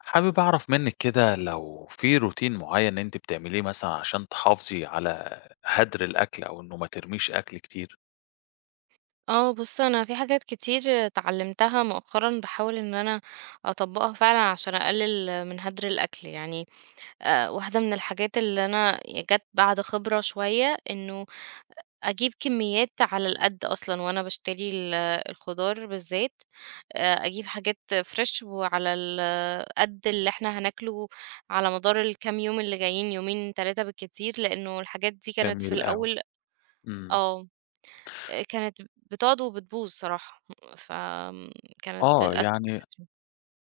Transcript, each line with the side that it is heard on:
left: حابب أعرف منِّك كده لو في روتين معيّن أنتِ بتعمليه مثلًا عشان تحافظي على هدر الأكل أو إنه ما ترميش أكل كتير؟
right: اه بص انا في حاجات كتير اتعلمتها مؤخرا بحاول ان انا اطبقها فعلا عشان اقلل من هدر الاكل يعني. واحده من الحاجات اللي انا جت بعد خبره شويه انه اجيب كميات على القد اصلا وانا بشتري الخضار بالذات. اجيب حاجات فريش وعلى القد اللي احنا هناكله على مدار الكام يوم اللي جايين يومين ثلاثه بالكتير لانه الحاجات دي كانت في
left: جميل أوي.
right: الاول.
left: إمم.
right: اه كانت بتقعد وبتبوظ صراحة، فآمم كانت
left: آه.
right: للأسف.
left: يعني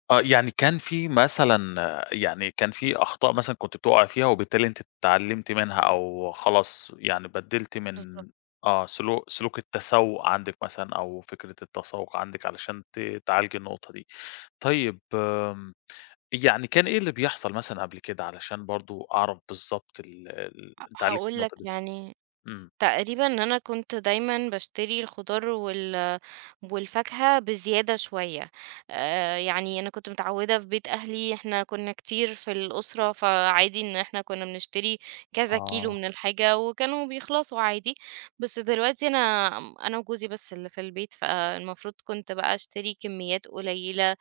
left: آه. يعني كان في مثلًا كان في أخطاء مثلًا كنتِ بتُقعي فيها وبالتالي أنتِ اتعلمتِ منها أو خلاص يعني بدِّلتِ من
right: بالضبط.
left: آه. سلوك التسوُّق عندِك مثلًا أو فكرة التسوُّق عندِك علشان تعالجي النقطة دي؟ طيب يعني كان إيه اللي بيحصل مثلًا قبل كده علشان برضه أعرف بالضبط ال
right: ه
left: أنت علّقت
right: هاقول لك
left: النقطة دي ص
right: يعني
left: إمم،
right: تقريبًا ان أنا كنت دايمًا باشتري الخضار والفاكهة بزيادة شوية. يعني أنا كنت متعودة في بيت أهلي، إحنا كنا كتير في الأسرة، فعادي إن إحنا كنا بنشتري كذا كيلو
left: آه،
right: من الحاجة وكانوا بيخلصوا عادي، بس دلوقتي أنا وجوزي بس اللي في البيت، فالمفروض كنت بقى أشتري كميات قليلة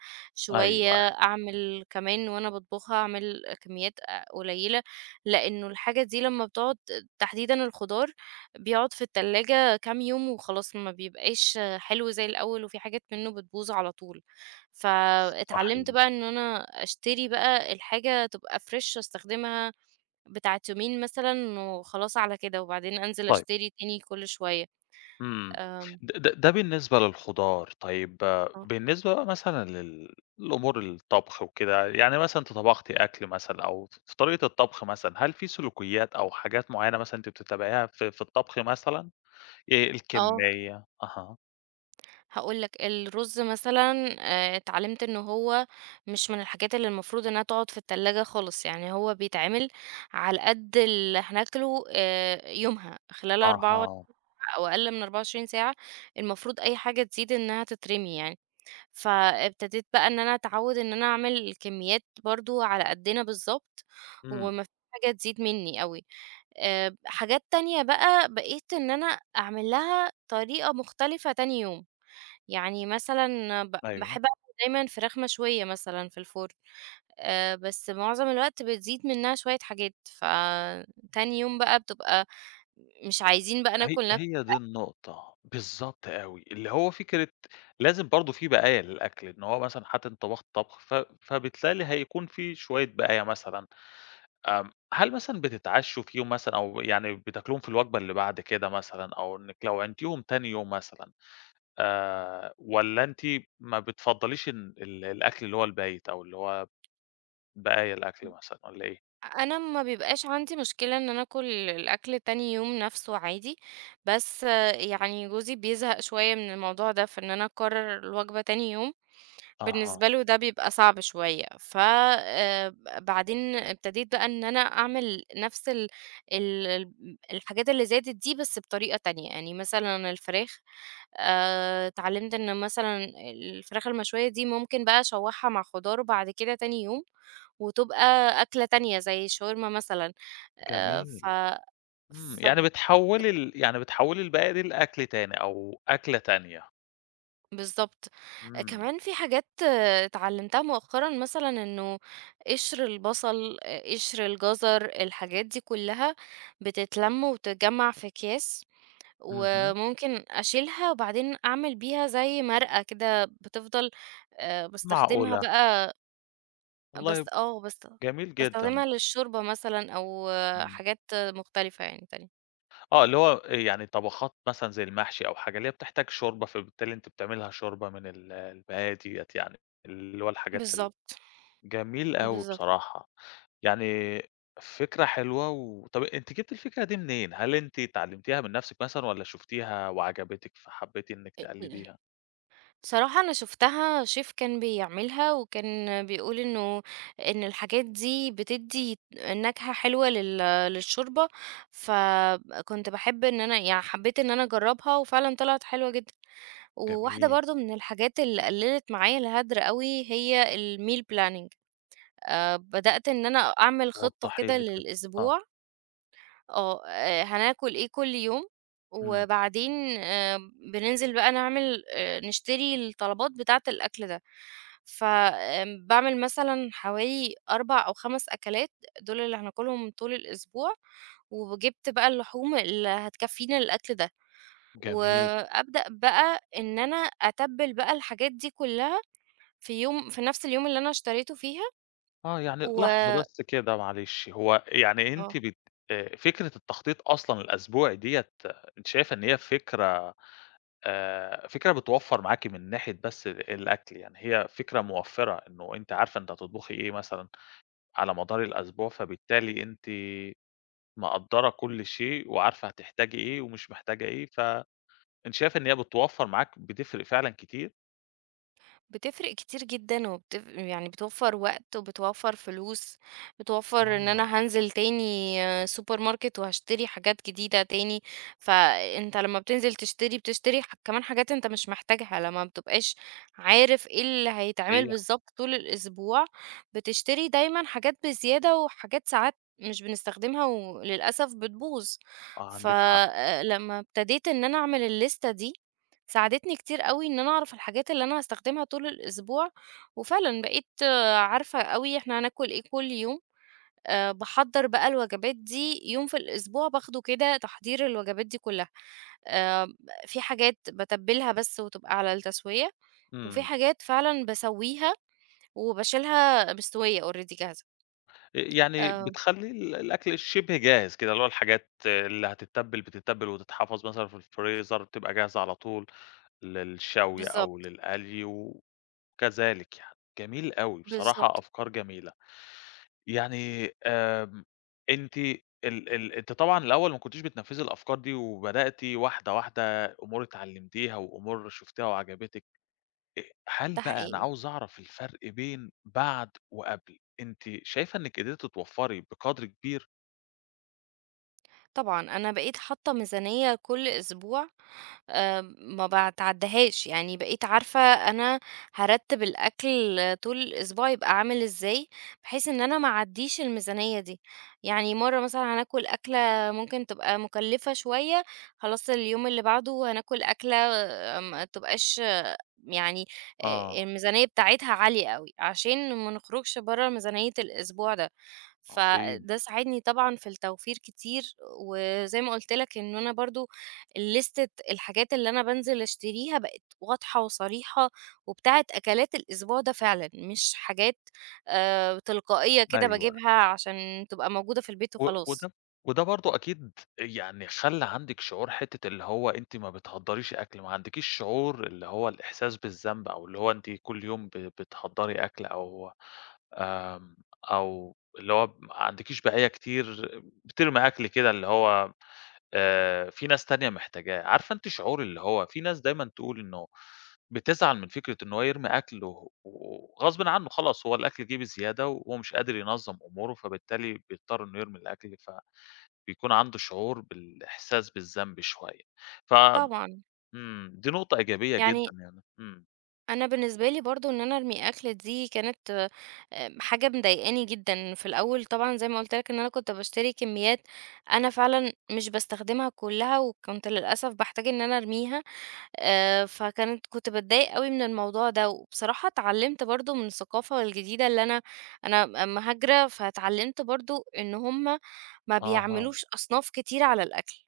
left: أيوه، أيوه،
right: شوية، أعمل كمان وأنا باطبخها أعمل كميات قليلة، لإنه الحاجة دي لمّا بتقعد تحديدًا الخضار بيقعد في التلاجة كام يوم وخلاص ما بيبقاش حلو زي الأول وفي حاجات منه بتبوظ على طول، فاتعلمت بقى
left: صحيح،
right: ان انا اشتري بقى الحاجة تبقى فريش استخدمها بتاعت يومين مثلا وخلاص على كده وبعدين انزل
left: طيب،
right: اشتري تاني كل شوية.
left: إمم.
right: أم،
left: د د ده بالنسبة للخضار. طيب آه،
right: اه
left: بالنسبة بقى مثلًا لأمور الطبخ وكده، يعني مثلًا أنتِ طبختِ أكل مثلًا أو ف في طريقة الطبخ مثلًا، هل في سلوكيات أو حاجات معيّنة مثلًا أنتِ بتتابعيها في الطبخ مثلًا،
right: آه،
left: الكمية؟ أها،
right: هقولك الرز مثلا، اتعلمت ان هو مش من الحاجات اللي المفروض انها تقعد في التلاجة خالص، يعني هو بيتعمل على قد اللي هناكله، يومها خلال 24
left: أها،
right: أو أقل من 24 ساعة، المفروض أي حاجة تزيد إنها تترمي يعني، فابتديت بقى إن أنا أتعوّد إن أنا أعمل كميات برضه على قدنا بالضبط،
left: إمم،
right: وما فيش حاجة تزيد مني أوي. حاجات تانية بقى بقيت إن أنا أعمل لها طريقة مختلفة تاني يوم، يعني مثلًا
left: أيوه.
right: باحب أعمل دايمًا فراخ مشوية مثلًا في الفرن. بس معظم الوقت بتزيد منها شوية حاجات، فتاني يوم بقى بتبقى مش عايزين بقى
left: هي
right: ناكل نفس.
left: هي دي النقطة، بالضبط أوي، اللي هو فكرة لازم برضه في بقايا للأكل، إن هو مثلًا حتى أنت طبخت طبخ ف فبالتالي هيكون في شوية بقايا مثلًا. هل مثلًا بتتعشوا فيهم مثلًا أو يعني بتاكلوهم في الوجبة اللي بعد كده مثلًا أو إنِّك لو عينتيهم تاني يوم مثلًا، والّا أنتِ ما بتفضّليش إن الأكل اللي هو البايت أو اللي هو بقايا الأكل مثلًا والّا إيه؟
right: أنا ما بيبقاش عندي مشكلة إن أنا آكل الأكل تاني يوم نفسه عادي، بس يعني جوزي بيزهق شوية من الموضوع ده، في إن أنا أكرر الوجبة تاني يوم،
left: أها،
right: بالنسبة له ده بيبقى صعب شوية. ف بعدين ابتديت بقى إن أنا أعمل نفس ال ال ال الحاجات اللي زادت دي بس بطريقة تانية، يعني مثلًا الفراخ، اتعلمت إن مثلًا الفراخ المشوية دي ممكن بقى أشوحها مع خضار بعد كده تاني يوم، وتبقى أكلة تانية زي الشاورما مثلًا. ف
left: جميل. إمم، يعني
right: فب
left: بتحوّلي ال يعني بتحوّلي الباقي دي لأكل تاني أو أكلة تانية.
right: بالضبط.
left: إمم،
right: كمان في حاجات اتعلمتها مؤخرًا، مثلًا إنه قشر البصل، قشر الجزر، الحاجات دي كلها بتتلَم وتتجمّع في أكياس،
left: اهم،
right: وممكن أشيلها وبعدين أعمل بيها زي مرقة كده بتفضل. باستخدمها
left: معقولة،
right: بقى، بس
left: والله، جميل جدًا،
right: باستخدمها للشوربة مثلًا أو
left: إمم.
right: حاجات مختلفة يعني تانية.
left: آه، اللي هو يعني طبخات مثلًا زي المحشي أو حاجة اللي هي بتحتاج شوربة، فبالتالي أنتِ بتعملي لها شوربة من البقايا ديّة يعني، اللي هو الحاجات ال
right: بالضبط.
left: جميل أوي
right: بالضبط.
left: بصراحة، يعني فكرة حلوة. و طَب أنتِ جبتِ الفكرة دي منين؟ هل أنتِ اتعلمتيها من نَفْسِك مثلًا والّا شُفتيها وعجبتِك فحبيتِ إنِّك تقلديها؟
right: صراحة أنا شُفتها chef كان بيعملها، وكان بيقول إن الحاجات دي بتدّي نكهة حلوة للشوربة، فكنت باحب إن أنا يعني حبيت إن أنا أجرّبها، وفعلًا طلعت حلوة جدًا. وواحدة
left: جميل.
right: برضه من الحاجات اللي قلّلت معايا الهدر أوي هي الmeal planning. بدأت إن أنا أعمل خطة
left: وضّحي
right: كده
left: لي كده، آه،
right: للأسبوع، هناكل إيه كل يوم،
left: إمم،
right: وبعدين آآ بننزل بقى نعمل نشتري الطلبات بتاعة الأكل ده. ف آمم باعمل مثلًا حوالي 4 أو 5 أكلات، دول اللي هناكلهم طول الأسبوع، وجِبت بقى اللحوم اللي هتكفينا الأكل ده،
left: جميل،
right: وأبدأ بقى إن أنا أتبِّل بقى الحاجات دي كلها في يوم، في نفس اليوم اللي أنا اشتريته فيها
left: آه. يعني
right: و
left: لحظة بس كده معلش، هو يعني أنتِ
right: آه.
left: بت فكرة التخطيط أصلًا الأسبوعي ديّة أنتِ شايفة إن هي فكرة، فكرة بتوفّر معاكِ من ناحية بس الأكل، يعني هي فكرة موفّرة إنه أنتِ عارفة أنتِ هتطبخي إيه مثلًا على مدار الأسبوع، فبالتالي أنتِ مقدّرة كل شيء وعارفة هتحتاجي إيه ومش محتاجة إيه، فأنتِ شايفة إن هي بتوفّر معاك بتفرق فعلًا كتير؟
right: بتفرق كتير جدًا يعني بتوفّر وقت وبتوفّر فلوس، بتوفّر
left: آه،
right: إن أنا هانزل تاني سوبر ماركت وهاشتري حاجات جديدة تاني، فأنت لمّا بتنزل تشتري، بتشتري كمان حاجات أنت مش محتاجها، لمّا ما بتبقاش عارف إيه اللي هيتعمل
left: صحيح،
right: بالضبط طول الأسبوع، بتشتري دايمًا حاجات بزيادة وحاجات ساعات مش بنستخدمها وللأسف بتبوظ.
left: آه،
right: ف
left: عندِك حق،
right: لمّا ابتديت إن أنا أعمل الليستة دي ساعدتني كتير أوي إن أنا أعرف الحاجات اللي أنا هاستخدمها طول الأسبوع، وفعلًا بقيت عارفة أوي إحنا هناكل إيه كل يوم. باحضّر بقى الوجبات دي يوم في الأسبوع باخده كده تحضير الوجبات دي كلها. آآ في حاجات باتبّلها بس وتبقى على التسوية، وفي
left: إمم.
right: حاجات فعلًا باسويها وباشيلها مستوية already جاهزة.
left: أ يعني
right: آه،
left: بتخلّي الأكل شِبه جاهز كده، اللي هو الحاجات اللي هتتّبل بتتّبل وتتحفظ مثلًا في الفريزر، بتبقى جاهزة على طول للشوي أو
right: بالضبط،
left: للقلي وكذلك يعني. جميل أوي، بصراحة
right: بالضبط،
left: أفكار جميلة. يعني آمم، أنتِ ال أنتِ طبعًا الأول ما كنتيش بتنفّذي الأفكار دي وبدأتِ واحدة، واحدة، أمور اتعلّمتيها وأمور شُفتيها وعجبتِك. هل
right: ده
left: بقى أنا
right: حقيقي.
left: عاوز أعرف الفرق بين بعد وقبل، أنتِ شايفة إنِّك قدرتِ توفّري بقدر كبير؟
right: طبعًا أنا بقيت حاطة ميزانية كل أسبوع، ما باتعدّاهاش، يعني بقيت عارفة أنا هارتّب الأكل طول الأسبوع يبقى عامل إزاي، بحيث إن أنا ما اعدّيش الميزانية دي، يعني مرّة مثلًا هناكل أكلة ممكن تبقى مُكلّفة شوية، خلاص اليوم اللي بعده هناكل أكلة ما تبقاش يعني
left: آه،
right: الميزانية بتاعتها عالية أوي، عشان ما نخرجش برّه ميزانية الأسبوع ده.
left: عظيم،
right: فده ساعدني طبعًا في التوفير كتير، وزي ما قُلت لك إن أنا برضه لِستة الحاجات اللي أنا بانزل أشتريها بقت واضحة وصريحة، وبتاعة أكلات الأسبوع ده فعلًا، مش حاجات تلقائية كده
left: أيوه.
right: باجيبها عشان تبقى موجودة في البيت
left: و
right: وخلاص.
left: وده وده برضه أكيد يعني خلّى عندِك شعور حتّة اللي هو أنتِ ما بتهدّريش أكل، ما عندكيش شعور اللي هو الإحساس بالذنب أو اللي هو أنتِ كل يوم بتهدّري أكل أو آمم، أو اللي هو ما عندكيش بقايا كتير بترمي أكل كده اللي هو، في ناس تانية محتاجاه، عارفة أنتِ شعور اللي هو في ناس دايمًا تقول إنه بتزعل من فكرة إن هو يرمي أكله وغصبٍ عنه خلاص هو الأكل جِه بزيادة وهو مش قادر ينظّم أموره، فبالتالي بيضطر إنه يرمي الأكل، فبيكون عنده شعور بالإحساس بالذنب شوية. ف
right: طبعًا.
left: إمم، دي نقطة إيجابية
right: يعني
left: جدًا يعني. إمم.
right: أنا بالنسبة لي برضه إن أنا أرمي أكل دي كانت حاجة مضايقاني جدًا في الأول، طبعًا زي ما قُلت لك إن أنا كنت باشتري كميات أنا فعلًا مش باستخدمها كلها، وكنت للأسف باحتاج إن أنا أرميها. فكانت كنت باتضايق أوي من الموضوع ده، وبصراحة اتعلمت برضه من الثقافة الجديدة اللي أنا أنا مهاجرة، فاتعلمت برضه إن هُم ما
left: أها،
right: بيعملوش أصناف كتير على الأكل.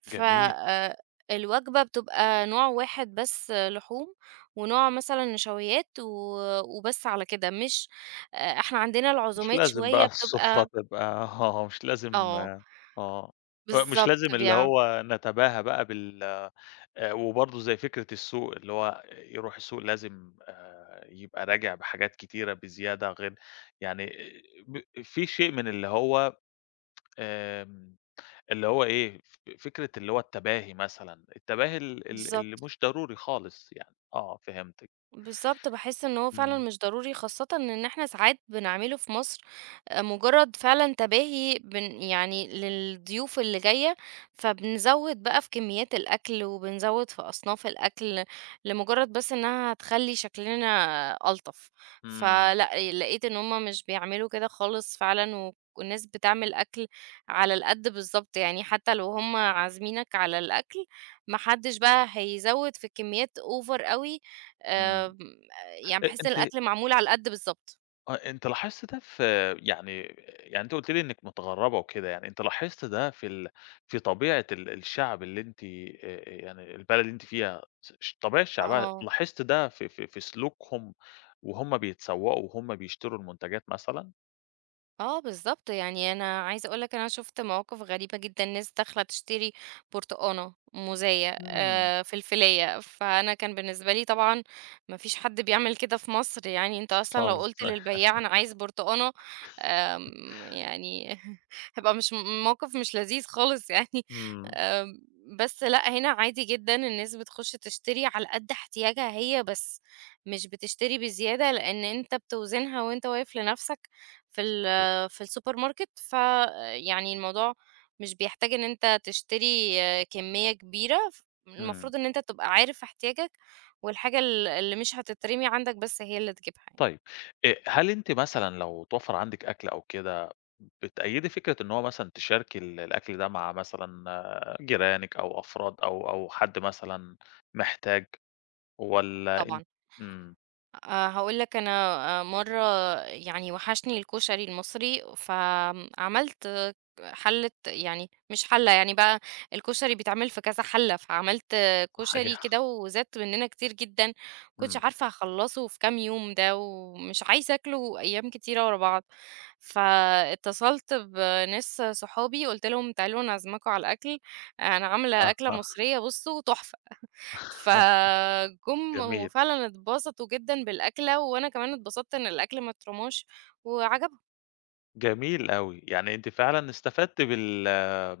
right: ف
left: جميل.
right: الوجبة بتبقى نوع واحد بس لحوم، ونوع مثلًا نشويات وبس على كده، مش. إحنا عندنا
left: مش
right: العزومات
left: لازم بقى
right: شوية
left: السفرة
right: بتبقى.
left: تبقى آه، مش لازم،
right: آه،
left: آه. آه، مش
right: بالضبط
left: لازم اللي
right: بيع
left: هو نتباهى بقى بال وبرضه زي فكرة السوق، اللي هو يروح السوق لازم يبقى راجع بحاجات كتيرة بزيادة غير يعني ب في شيء من اللي هو آمم، اللي هو إيه، فكرة اللي هو التباهي مثلًا، التباهي ال اللي
right: بالضبط.
left: مش ضروري خالص يعني، آه فهمتِك.
right: بالضبط، باحس إن هو فعلًا
left: إمم،
right: مش ضروري، خاصةً إن إحنا ساعات بنعمله في مصر. مجرد فعلًا تباهي، يعني للضيوف اللي جاية، فبنزوّد بقى في كميات الأكل، وبنزوّد في أصناف الأكل، لمجرد بس إنها هتخلّي شكلنا ألطف.
left: إمم،
right: فلأ، لقيت إن هُم مش بيعملوا كده خالص فعلًا، و والناس بتعمل أكل على القد بالضبط، يعني حتى لو هُم عازمينك على الأكل، ما حدش بقى هيزوّد في الكميات over أوي.
left: إمم.
right: آمم، يعني
left: أ
right: باحس إن
left: أنتِ
right: الأكل معمول على القد بالضبط.
left: آه، أنت لاحظت ده في يعني، يعني أنت قُلت لي إنِّك متغرّبة وكده، يعني أنت لاحظت ده في في طبيعة الشعب اللي أنتِ يعني البلد اللي أنتِ فيها س ش طبيعة شعبها،
right: آه،
left: لاحظت ده في في سلوكهم وهُم بيتسوّقوا وهُم بيشتروا المنتجات مثلًا؟
right: آه بالضبط، يعني أنا عايزة أقول لك أنا شُفت مواقف غريبة جدًا، ناس داخلة تشتري برتقانة، موزاية،
left: إمم،
right: فلفلاية، فأنا كان بالنسبة لي طبعًا ما فيش حد بيعمل كده في مصر، يعني أنت أصلًا لو
left: خالص،
right: قُلت
left: صحيح.
right: للبياع أنا عايز برتقانة. يعني هيبقى مش موقف مش لذيذ خالص يعني.
left: إمم.
right: بس لأ، هنا عادي جدًا الناس بتخش تشتري على قد احتياجها هي بس، مش بتشتري بزيادة، لأن أنت بتوزنها وأنت واقف لنفسك في
left: صحيح،
right: ال في السوبر ماركت، فيعني الموضوع مش بيحتاج إن أنت تشتري كمية كبيرة، ف
left: إمم.
right: المفروض إن أنت تبقى عارف احتياجك والحاجة ال اللي مش هتترمي عندك بس هي اللي تجيبها يعني.
left: طيب، هل أنتِ مثلًا لو اتوفّر عندِك أكل أو كده، بتأيّدي فكرة إن هو مثلًا تشاركي الأكل ده مع مثلًا آه، جيرانِك أو أفراد أو حد مثلًا محتاج، والّا
right: طبعًا.
left: أنتِ إمم،
right: هاقول لك أنا مرّة يعني وحشني الكشري المصري، فعملت حلة، يعني مش حلة يعني بقى الكشري بيتعمل في كذا حلة، فعملت كشري
left: صحيح،
right: كده وزاد مننا كتير جدًا، ما كنتش
left: إمم،
right: عارفة أخلّصه في كام يوم ده، ومش عايزة آكله أيام كتيرة ورا بعض، فاتصلت بناس صحابي قُلت لهم تعالوا أنا أعزمكم على الأكل، أنا عاملة
left: آه،
right: أكلة
left: آه،
right: مصرية بُصّوا تحفة، فجُم
left: جميل،
right: وفعلًا اتبسطوا جدًا بالأكلة، وأنا كمان اتبسطت إن الأكل ما اترماش وعجبهم.
left: جميل أوي. يعني أنتِ فعلًا استفدتِ بال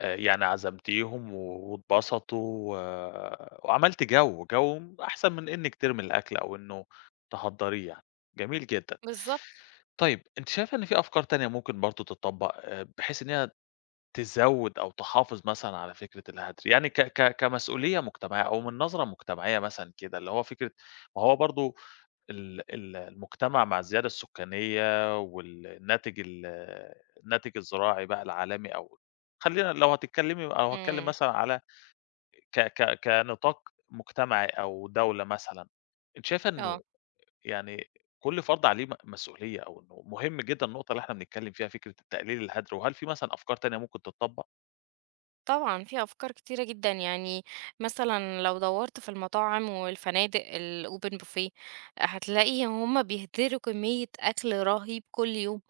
left: يعني عزمتيهم و واتبسطوا و وعملتِ جو، جو أحسن من إنِّك ترمي الأكل أو إنه تهدّريه يعني، جميل جدًا.
right: بالضبط.
left: طيب، أنتِ شايفة إن في أفكار تانية ممكن برضه تتطبّق، بحيث إن هي تزوّد أو تحافظ مثلًا على فكرة الهدر، يعني ك ك كمسؤولية مجتمعية أو من نظرة مجتمعية مثلًا كده، اللي هو فكرة ما هو برضه ال المجتمع مع الزيادة السكانية والناتج الناتج الزراعي بقى العالمي أو خلّينا لو هتتكلّمي أو هاتكلّم
right: إمم.
left: مثلًا على ك ك كنطاق مجتمعي أو دولة مثلًا، أنتِ شايفة
right: آه.
left: إنه يعني كل فرد عليه مسؤولية أو إنه مهم جدًا النقطة اللي إحنا بنتكلّم فيها فكرة التقليل الهدر، وهل في مثلًا أفكار تانية ممكن تتطبّق؟
right: طبعًا في أفكار كتيرة جدًا، يعني مثلًا لو دَوّرت في المطاعم والفنادق الopen buffet هتلاقي هُم بيهدروا كمية أكل رهيب كل يوم،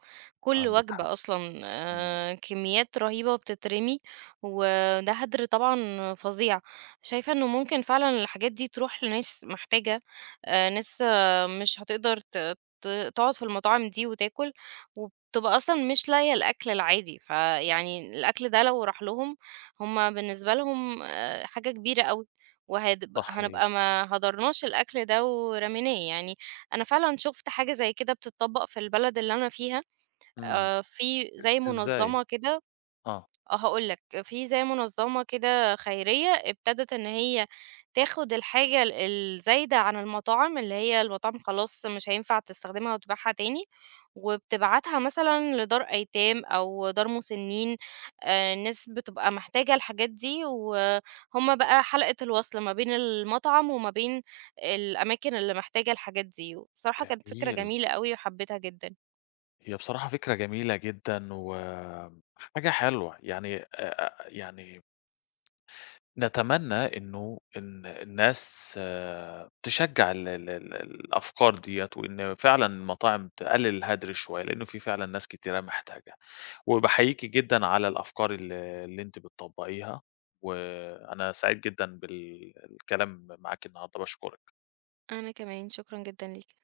right: كل
left: عندِك حق،
right: وجبة أصلًا
left: إمم،
right: كميات رهيبة بتترمي، وده هدر طبعًا فظيع. شايفة إنه ممكن فعلًا الحاجات دي تروح لناس محتاجة. ناس مش هتقدر ت ت تقعد في المطاعم دي وتاكل، وبتبقى أصلًا مش لاقية الأكل العادي، فيعني الأكل ده لو راح لهم هُم بالنسبة لهم حاجة كبيرة أوي، وهتب هنبقى
left: صحيح،
right: ما هدرناش الأكل ده ورميناه يعني. أنا فعلًا شُفت حاجة زي كده بتتطبّق في البلد اللي أنا فيها.
left: إمم،
right: في زي
left: إزاي؟
right: منظّمة كده.
left: آه،
right: آه، هاقول لك، في زي منظمة كده خيرية ابتدت إن هي تاخد الحاجة الزايدة عن المطاعم، اللي هي المطاعم خلاص مش هينفع تستخدمها وتبيعها تاني، وبتبعتها مثلًا لدار أيتام أو دار مسنين. الناس بتبقى محتاجة الحاجات دي، وهُم بقى حلقة الوصل ما بين المطعم وما بين الأماكن اللي محتاجة الحاجات دي، وبصراحة كانت فكرة
left: جميل.
right: جميلة أوي وحبيتها جدًا.
left: هي بصراحة فكرة جميلة جدًا، وحاجة حلوة يعني يعني نتمنى إنه إن الناس تشجّع ال الأفكار ديّة، وإن فعلًا المطاعم تقلل الهدر شوية، لإنه في فعلًا ناس كتيرة محتاجة، وباحييكِ جدًا على الأفكار اللي أنتِ بتطبّقيها، وأنا سعيد جدًا بالكلام معاكِ النهارده، باشكرِك.
right: أنا كمان، شكرًا جدًا ليك.